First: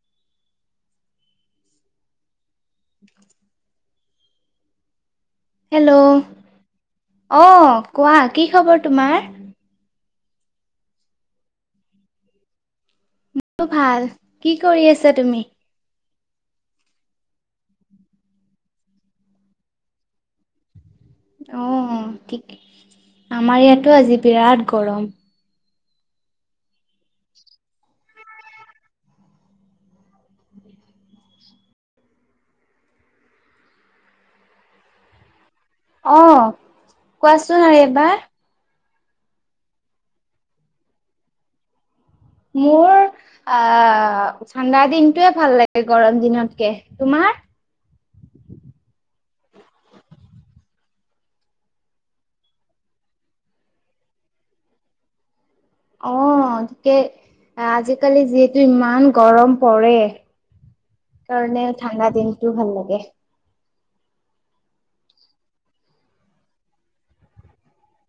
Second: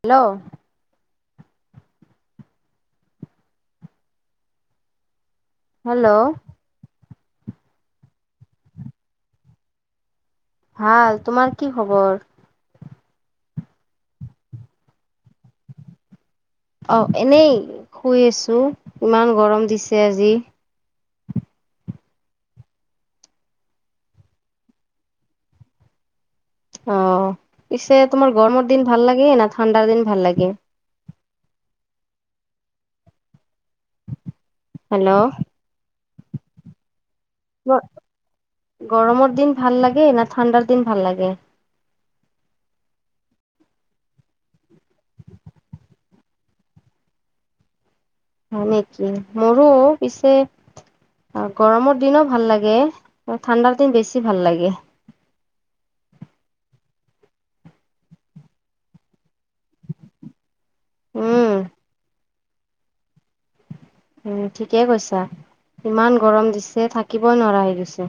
Hello [inaudible] hello অ কোৱা কি খবৰ তোমাৰ ভাল তোমাৰ কি খবৰ ভাল কি কৰি আছা তুমি অ এনেই শুই আছো ইমান গৰম দিছে আজি অ ঠিকে আমাৰ ইয়াতো আজি বিৰাট গৰম অ পিছে তোমাৰ গৰমৰ দিন ভাল লাগে না ঠাণ্ডাৰ দিন ভাল লাগে হেল্ল' অ কোৱাচোন আৰু এবাৰ গৰমৰ দিন ভাল লাগে না ঠাণ্ডাৰ দিন ভাল লাগে মোৰ আহ ঠাণ্ডা দিনটোয়ে ভাল লাগে গৰম দিনতকে তোমাৰ হয় নেকি মোৰো পিছে অ গৰমৰ দিনো ভাল লাগে ঠাণ্ডাৰ দিন বেছি ভাল লাগে অ তাকে আজিকালি যিহেতু ইমান গৰম পৰে উম সেইকাৰণে ঠাণ্ডা দিনটো ভাল লাগে উম ঠিকে কৈছা ইমান গৰম দিছে থাকিবই নোৱাৰা হৈ গৈছে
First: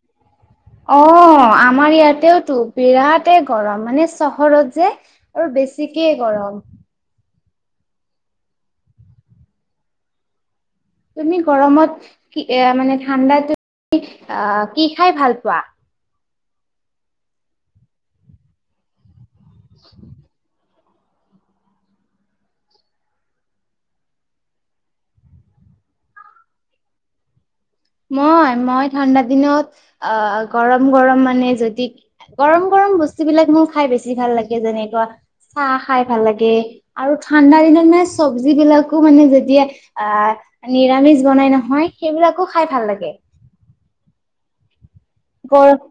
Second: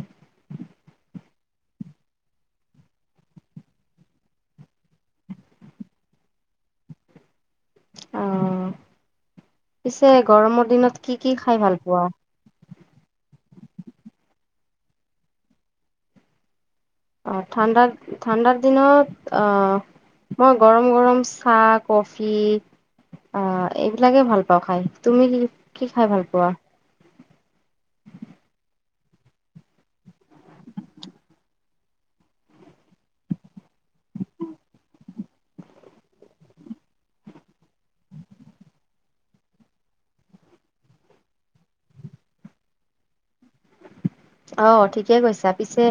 অ আমাৰ ইয়াতেতো বিৰাটেই গৰম মানে চহৰত যে আৰু বেছিকেই গৰম অ পিছে গৰমৰ দিনত কি কি তুমি খাই ভাল পোৱা গৰমত কি এ মানে ঠাণ্ডাত তুমি আহ কি খাই ভাল পোৱা অ ঠাণ্ডা ঠাণ্ডাৰ দিনত অ মই গৰম গৰম চাহ কফি অ এইবিলাকে ভাল পাও খাই তুমি কি কি খাই ভাল পোৱা মই মই ঠাণ্ডা দিনত অ গৰম গৰম মানে যদি গৰম গৰম বস্তু বিলাক মোৰ খাই বেছি ভাল লাগে যেনেকুৱা চাহ খাই ভাল লাগে আৰু ঠাণ্ডাৰ দিনত মানে চব্জিবিলাকো মানে যেতিয়া আ নিৰামিষ বনাই নহয় সেইবিলাকো খাই ভাল লাগে অ ঠিকে কৈছা গৰ পিছে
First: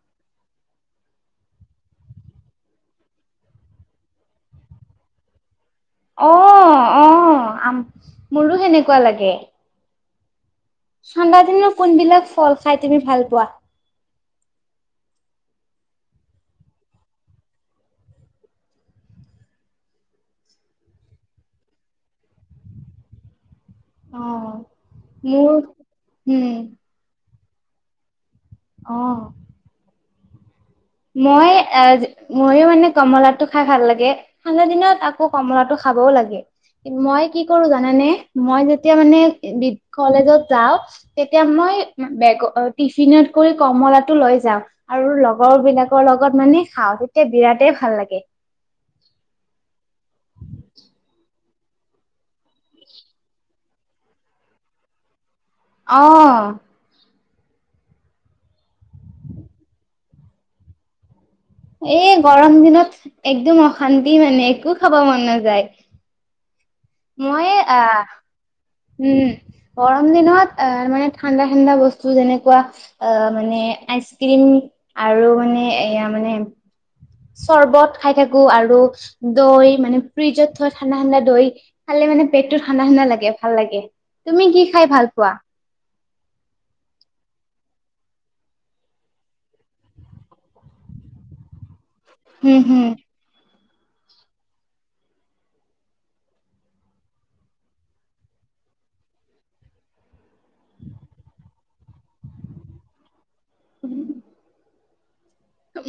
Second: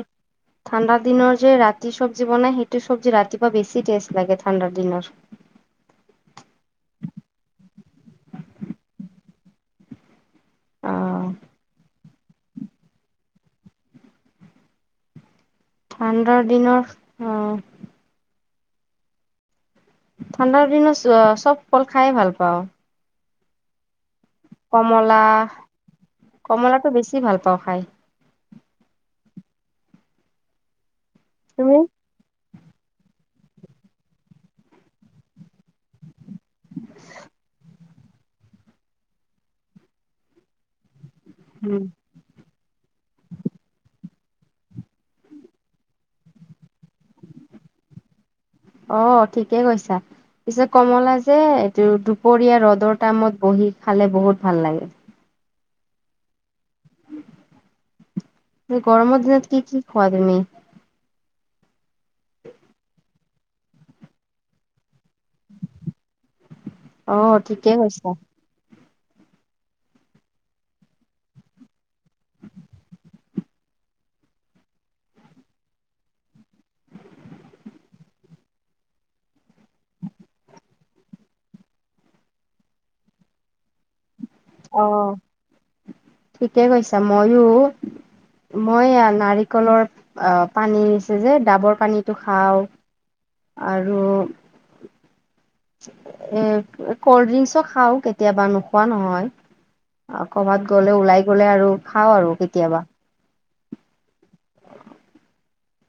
ঠাণ্ডাৰ দিনৰ যে ৰাতি চব্জি বনাই সেইটো চব্জি ৰাতিপুৱা বেছি টেষ্ট লাগে ঠাণ্ডাৰ দিনত অ অ আম মোৰো সেনেকুৱা লাগে অ ঠাণ্ডা দিনৰ কোনবিলাক ফল খাই তুমি ভাল পোৱা ঠাণ্ডাৰ দিনৰ অ ঠাণ্ডাৰ দিনত চব ফল খাই এ ভাল পাওঁ। অ, কমলা মোৰ উম কমলাটো বেছি ভাল পাওঁ খাই। অ, মই তুমি এ ময়ো মানে কমলাটো খাই ভাল লাগে ঠাণ্ডা দিনত আকৌ কমলাটো খাবও লাগে। মই কি কৰো জানানে মই যেতিয়া মানে বি কলেজত যাও তেতিয়া মই উম বেগ টিফিনত কৰি কমলা টো লৈ যাওঁ আৰু লগৰ বিলাক লগত মানে খাওঁ তেতিয়া বিৰাটেই ভাল লাগে। অ ঠিকে কৈছা পিছে কমলা যে দুপৰীয়া ৰ'দৰ টাইমত বহি খালে বহুত ভাল লাগে। অ, অ, গৰমৰ দিনত কি কি খোৱা তুমি? এই গৰম দিনত একদম অশান্তি মানে একো খাব মন নাযায়। অ', মই ঠিকে কৈছা। আহ উম গৰম দিনত অ মানে ঠাণ্ডা ঠাণ্ডা বস্তু যেনেকুৱা অ মানে আইচ ক্ৰীম আৰু মানে এয়া মানে চৰ্বত খাই থাকো আৰু দৈ মানে ফ্ৰিজত থৈ ঠাণ্ডা ঠাণ্ডা দৈ খালে মানে পেটটো ঠাণ্ডা ঠাণ্ডা লাগে ভাল লাগে তুমি কি খাই অ', ভাল পোৱা? ঠিকে কৈছা মইয়ো মই নাৰিকলৰ অ পানী আছে যে ডাবৰ পানী টো হুম, খাওঁ হুম, আৰু এ কল্ড ড্ৰিংকচো খাওঁ নোখোৱা নহয়? ক'বাত ওলাই গ'লে আৰু খাওঁ আৰু কেতিয়াবা? উম।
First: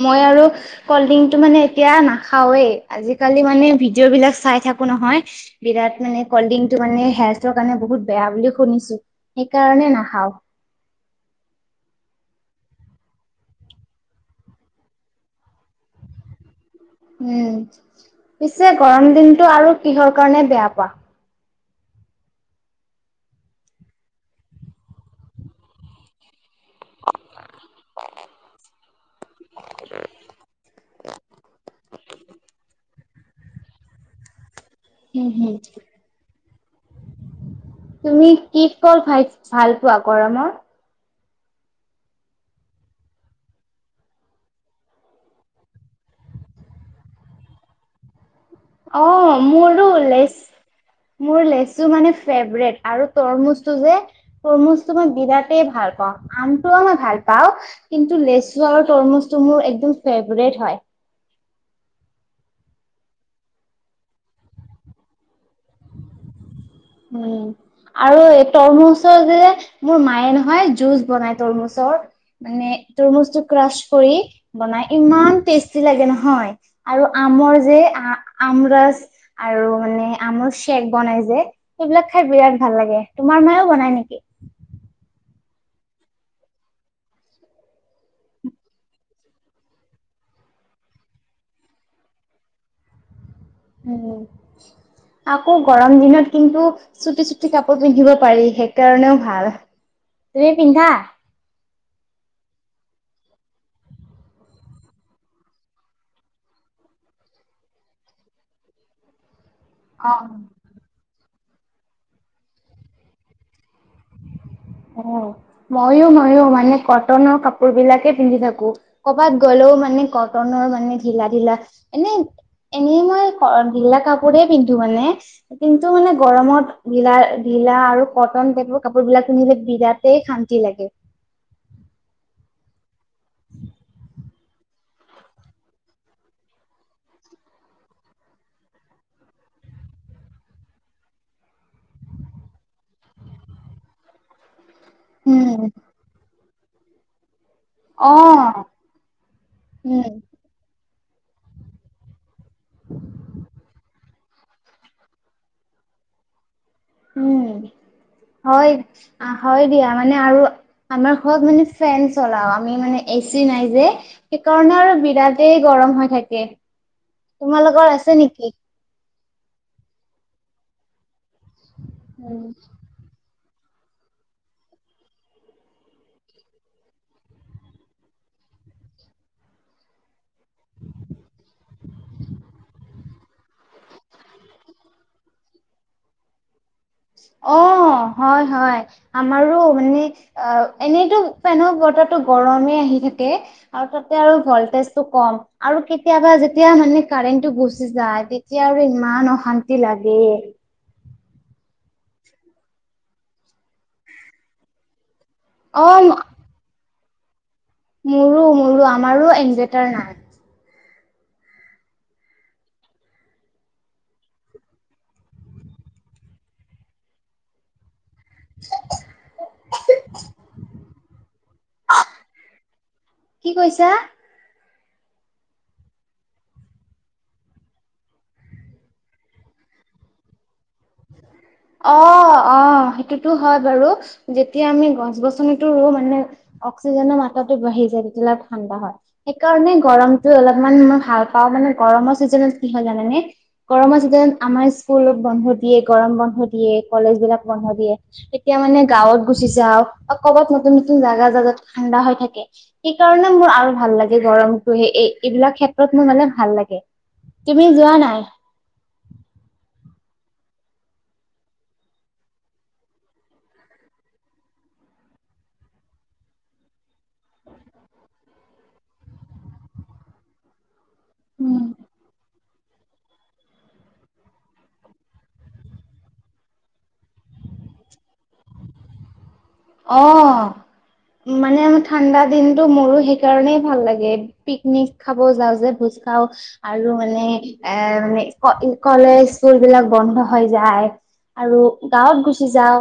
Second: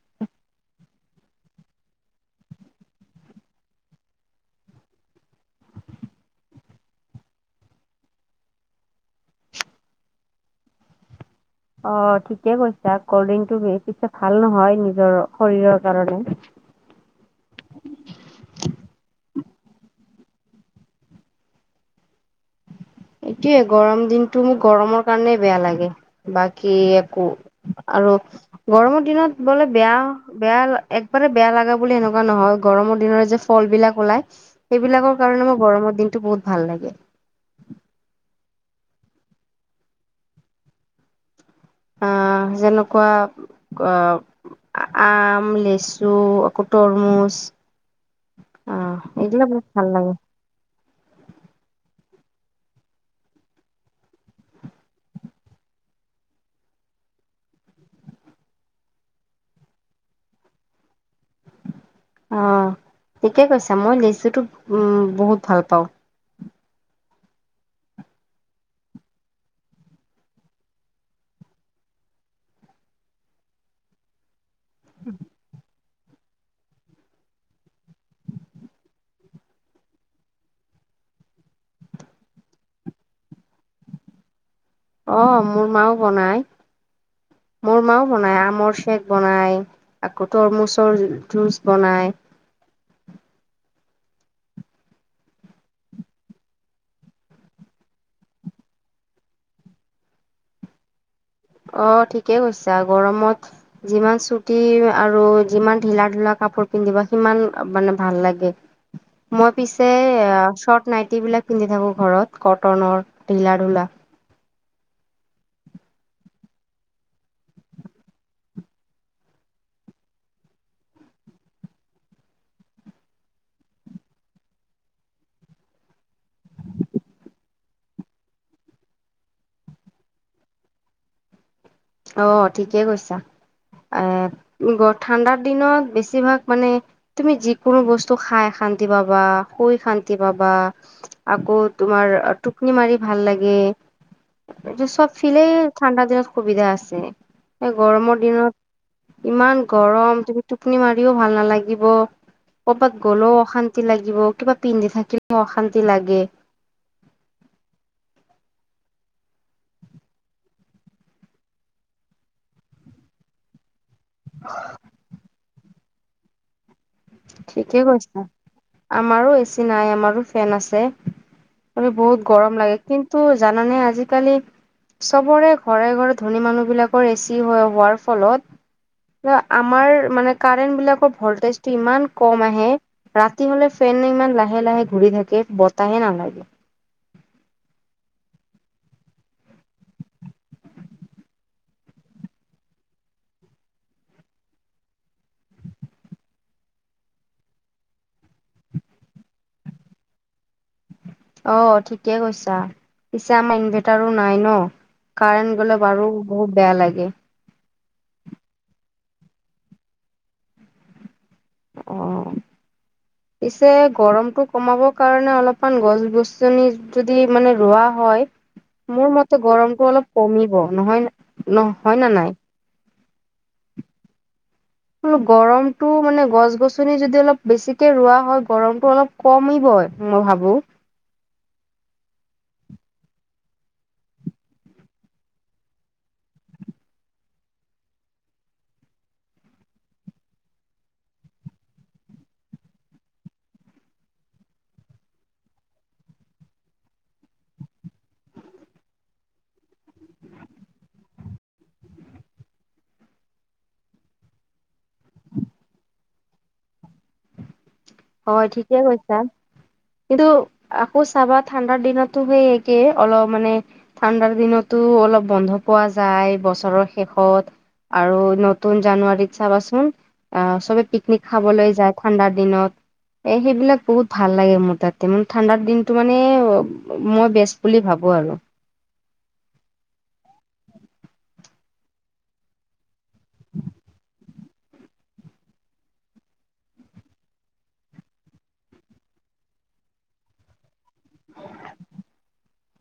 মই আৰু কলড্ৰিংটো মানে এতিয়া নাখাওৱেই আজিকালি মানে ভিডিঅ' বিলাক চাই থাকো নহয়। বিৰাট মানে কল্ডড্ৰিংকটো মানে হেল্থৰ কাৰণে বহুত বেয়া বুলি শুনিছোঁ। সেইকাৰণে নাখাওঁ। অ ঠিকে কৈছা কল্ডড্ৰিংকটো বেছি ভাল নহয় নিজৰ শৰীৰৰ কাৰণে উম পিছে গৰম দিনটো আৰু কিহৰ কাৰণে বেয়া পোৱা। এইটোয়ে গৰম দিনটো মোক গৰমৰ কাৰণেই বেয়া লাগে বাকী একো আৰু গৰমৰ দিনত বোলে বেয়া বেয়া একবাৰে বেয়া লগা বুলি এনেকুৱা নহয় গৰমৰ দিনৰে যে ফল বিলাক ওলাই সেইবিলাকৰ হম কাৰণে হম। মই গৰমৰ দিনটো বহুত ভাল লাগে। তুমি কি ফল ভাই ভাল পোৱা গৰমত? অহ যেনেকুৱা ক আম, লেচু আকৌ তৰমুজ অ আহ এইগিলা বহুত মোৰো ভাল লাগে লেচু মোৰ লেচু মানে ফেভৰেট আৰু তৰমুজটো যে তৰমুজতো মই বিৰাতে ভাল পাওঁ আমটোও মই ভাল পাওঁ। কিন্তু লেচু আৰু তৰমুচটো মোৰ একদম ফেভৰেট হয়। অঁ', ঠিকে কৈছা মই লেচুটো বহুত ভাল পাওঁ। উম। আৰু তৰমুজৰ যে মোৰ মায়ে নহয় জুচ বনাই তৰমুজৰ। মানে তৰমুজটো ক্ৰাছ কৰি বনাই ইমান টেষ্টি লাগে নহয় আৰু আমৰ যে আ আমৰাজ আৰু মানে আমুল চেক বনাই যে সেইবিলাক খাই বিৰাট ভাল লাগে, তোমাৰ মায়েও বনাই নেকি? অ মোৰ মাও বনাই, মোৰ মাও বনাই আমৰ চেক বনাই আকৌ তৰমুচৰ জুচ বনাই। উম আকৌ গৰম দিনত কিন্তু চুটি চুটি কাপোৰ পিন্ধিব পাৰি সেইকাৰণেও ভাল। তুমি পিন্ধা? অ ঠিকে কৈছা গৰমত যিমান চুটি আৰু যিমান ঢিলা ঢলা কাপোৰ পিন্ধিব সিমান মানে ভাল লাগে। মই পিছে অ'। শৰ্ট নাইটী বিলাক পিন্ধি থাকো ঘৰত কটনৰ ঢিলা ঢলা। অ ময়ো ময়ো মানে কটনৰ কাপোৰ বিলাকে পিন্ধি থাকো। কৰবাত গ'লেও মানে কটনৰ মানে ঢিলা ঢিলা এনে এনেই মই ঢিলা কাপোৰেই পিন্ধো মানে কিন্তু মানে গৰমত ঢিলা আৰু কটন টাইপোৰ কাপোৰ বিলাক পিন্ধিলে বিৰাটেই শান্তি লাগে। অ ঠিকে কৈছা এ গ ঠাণ্ডাৰ বেছিভাগ মানে তুমি যিকোনো বস্তু খাই শান্তি পাবা, শুই শান্তি পাবা আকৌ তোমাৰ টুপনি মাৰি ভাল লাগে। এইটো চব ফিলে উম, ঠাণ্ডা দিনত সুবিধা আছে। এই গৰমৰ অ', দিনত ইমান উম, গৰম তুমি টোপনি মাৰিও ভাল নালাগিব। ক'ৰবাত গ'লেও অশান্তি লাগিব, কিবা পিন্ধি থাকিলেও অশান্তি লাগে। উম হয় হয় আ দিয়া মানে আৰু আমাৰ ঘৰত মানে ফেন চলাও আমি মানে এ চি নাই যে। সেইকাৰণে আৰু বিৰাটেই গৰম হৈ থাকে। ঠিকে তোমালোকৰ আছে কৈছা। নেকি? আমাৰো এ চি নাই আমাৰো ফেন আছে। ত বহুত উম। গৰম লাগে। কিন্তু জানানে আজিকালি চবৰে ঘৰে ঘৰে ধনী মানুহবিলাকৰ এ চি হো-হোৱাৰ ফলত আমাৰ মানে কাৰেণ্ট বিলাকৰ ভল্টেজ ইমান কম আহে ৰাতি হ'লে ফেন ইমান লাহে লাহে ঘূৰি থাকে বতাহে নালাগে। অ হয় হয়। আমাৰো মানে অ এনেইতো মানুহ বতো গৰমে আহি থাকে আৰু তাতে আৰু ভল্টেজটো কম। আৰু কেতিয়াবা যেতিয়া মানে কাৰেণ্টটো গুচি যায়, তেতিয়া আৰু ইমান অশান্তি লাগে। অ ঠিকে কৈছা। পিছে আমাৰ ইনভাৰ্টাৰো নাই ন কাৰেণ্ট গ'লে অ', বাৰু বহুত বেয়া লাগে। মোৰো মোৰো আমাৰো ইনভাৰ্টাৰ নাই অ [unintelligible] পিছে গৰমতটো কমাবৰ কাৰণে অলপমান গছ গছনি যদি মানে ৰোৱা হয়। মোৰ মতে গৰমতটো অলপ কমিব, নহয় ন হয় ন নাই? কি কৈছা? গৰমতটো মানে গছ গছনি যদি অলপ বেছিকে ৰোৱা হয় গৰমতটো অলপ কমিবই মই ভাবো। অ', অ', সেইটোতো হয় বাৰু, যেতিয়া আমি গছ গছনিটো ৰু মানে অক্সিজেন মাত্ৰাটো বাঢ়ি যায় তেতিয়া হ'লে ঠাণ্ডা হয়। সেইকাৰণে গৰমটো অলপমান মই ভাল পাওঁ মানে গৰমৰ চিজনত কি হয় জানানে? গৰমৰ চিজনত আমাৰ স্কুল বন্ধ দিয়ে, গৰম বন্ধ দিয়ে, কলেজবিলাক বন্ধ দিয়ে। তেতিয়া মানে গাঁৱত গুচি যাওঁ আৰু বা ক'বাত নতুন, নতুন জাগা যাজত ঠাণ্ডা হৈ থাকে। সেইকাৰণে মোৰ আৰু ভাল লাগে গৰমটোহে এই এইবিলাক ক্ষেত্ৰত মোৰ মানে ভাল লাগে। তুমি যোৱা নাই? হয়, ঠিকে কৈছা। কিন্তু আকৌ চাবা ঠাণ্ডাৰ দিনতো সেই একে অলপ মানে ঠাণ্ডাৰ দিনতো অলপ বন্ধ পোৱা যায় বছৰৰ শেষত। আৰু নতুন জানুৱাৰীত চাবাচোন অ', চবে পিকনিক উম, খাবলৈ যায় ঠাণ্ডাৰ দিনত। এ সেইবিলাক বহুত ভাল লাগে মোৰ তাতে ম ঠাণ্ডাৰ দিনটো মানে মই বেষ্ট বুলি ভাবোঁ আৰু। অ', মানে ঠাণ্ডা দিনটো মোৰো সেইকাৰণেই ভাল লাগে। পিকনিক খাব যাওঁ যে ভোজ খাওঁ। আৰু মানে এ মানে ক কলেজ স্কুলবিলাক বন্ধ হৈ যায়। আৰু গাঁৱত গুচি যাওঁ,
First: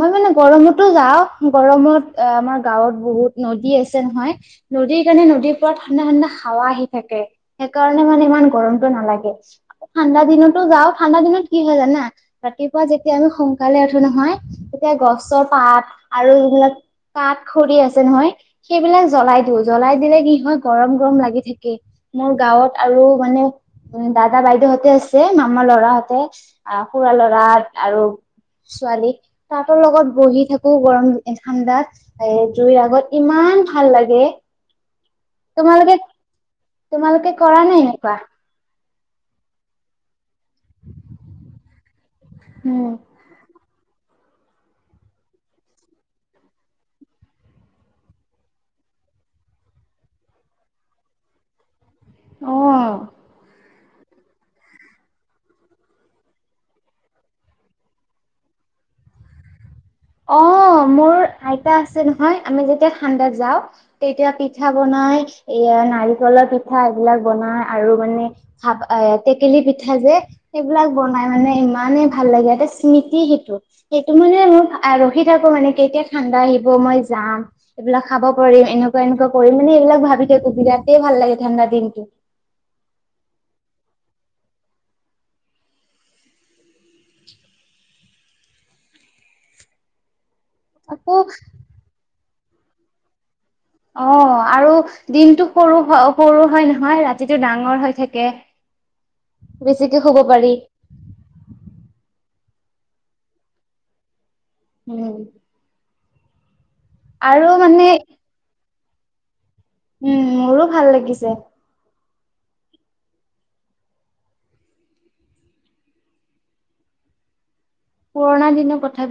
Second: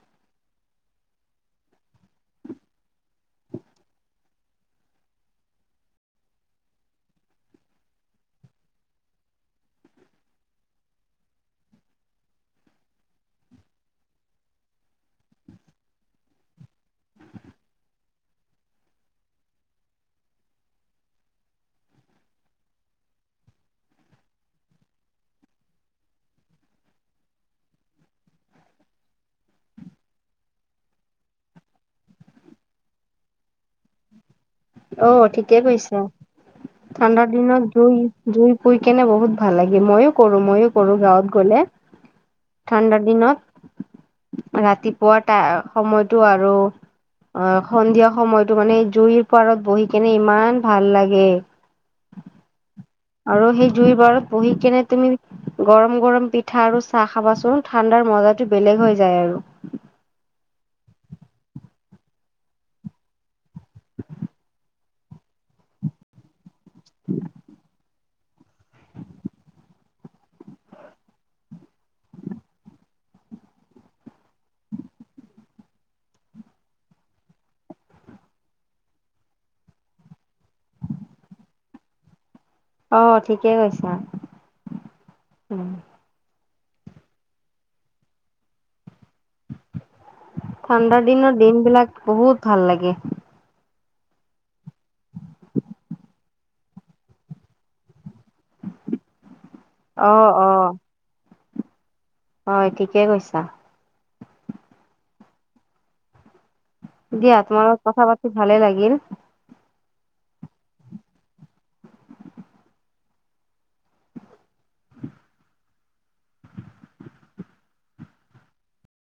মই মানে গৰমত টো যাওঁ গৰমত অ', আমাৰ গাঁৱত বহুত নদী আছে নহয়। নদীৰ কাৰণে নদীৰ পাৰত ঠাণ্ডা ঠাণ্ডা হাৱা আহি থাকে। সেইকাৰণে মানে ইমান গৰমটো নালাগে। আকৌ ঠাণ্ডা দিনতো যাওঁ ঠাণ্ডা দিনত কি হয় জানা, ৰাতিপুৱা আমি সোনকালে নহয়। এতিয়া গছৰ পাত আৰু যোনবিলাক কাঠ খৰি আছে নহয়। সেইবিলাক জ্বলাই দিওঁ, জ্বলাই দিলে কি হয় গৰম গৰম লাগি থাকে। মোৰ গাঁৱত আৰু মানে উম, দাদা, বাইদেউহঁতে আছে মামাৰ ল'ৰাহতে আৰু খুৰা ল'ৰা আৰু ছোৱালীক তাহাঁতৰ লগত বহি থাকোঁ, গৰম ঠাণ্ডাত জুইৰ ইমান ভাল লাগে। অ', ঠিকে তোমালোকে কৈছা, ঠাণ্ডাৰ তোমালোকে কৰা দিনত নাই জুই এনেকুৱা জুই শুই কেনে বহুত ভাল লাগে ময়ো কৰোঁ ময়ো কৰোঁ, গাঁৱত গ'লে, ঠাণ্ডাৰ উম দিনত ৰাতিপুৱা টা সময়টো আৰু অ', সন্ধিয়া সময়টো মানে জুইৰ পাৰত বহি কেনে ইমান ভাল লাগে। অহ। আৰু সেই জুইৰ বাৰত বহি কেনে তুমি গৰম গৰম পিঠা আৰু চাহ খাবাচোন ঠাণ্ডাৰ মজাটো বেলেগ হৈ যায় আৰু। অ', মোৰ আইতা আছে নহয় আমি যেতিয়া ঠাণ্ডাত যাওঁ। তেতিয়া পিঠা বনাই এয়া নাৰিকলৰ পিঠা এইবিলাক বনাই আৰু মানে খাব এ টেকেলি পিঠা যে। সেইবিলাক বনাই মানে ইমানেই ভাল লাগে, এটা স্মৃতি সেইটো সেইটো মানে মোৰ আৰু ৰখি থাকোঁ মানে কেতিয়া ঠাণ্ডা আহিব, মই যাম। এইবিলাক খাব পাৰিম, এনেকুৱা এনেকুৱা কৰিম মানে এইবিলাক ভাবি থাকোঁ বিৰাটেই ভাল লাগে ঠাণ্ডা দিনটো। অ', ঠিকেই কৈছা। [inaudible] ঠাণ্ডাৰ আকৌ দিনত দিনবিলাক বহুত ভাল লাগে। অ', আৰু দিনটো সৰু হয় সৰু হয় নহয় ৰাতিটো ডাঙৰ হৈ থাকে। বেছিকে শুব অ', পাৰি। অ', হয় ঠিকে কৈছা। উম [unintelligible] দিয়া আৰু তোমাৰ লগত মানে কথা পাতি ভালে লাগিল উম মোৰো ভাল লাগিছে পুৰণা দিনৰ কথা বিলাক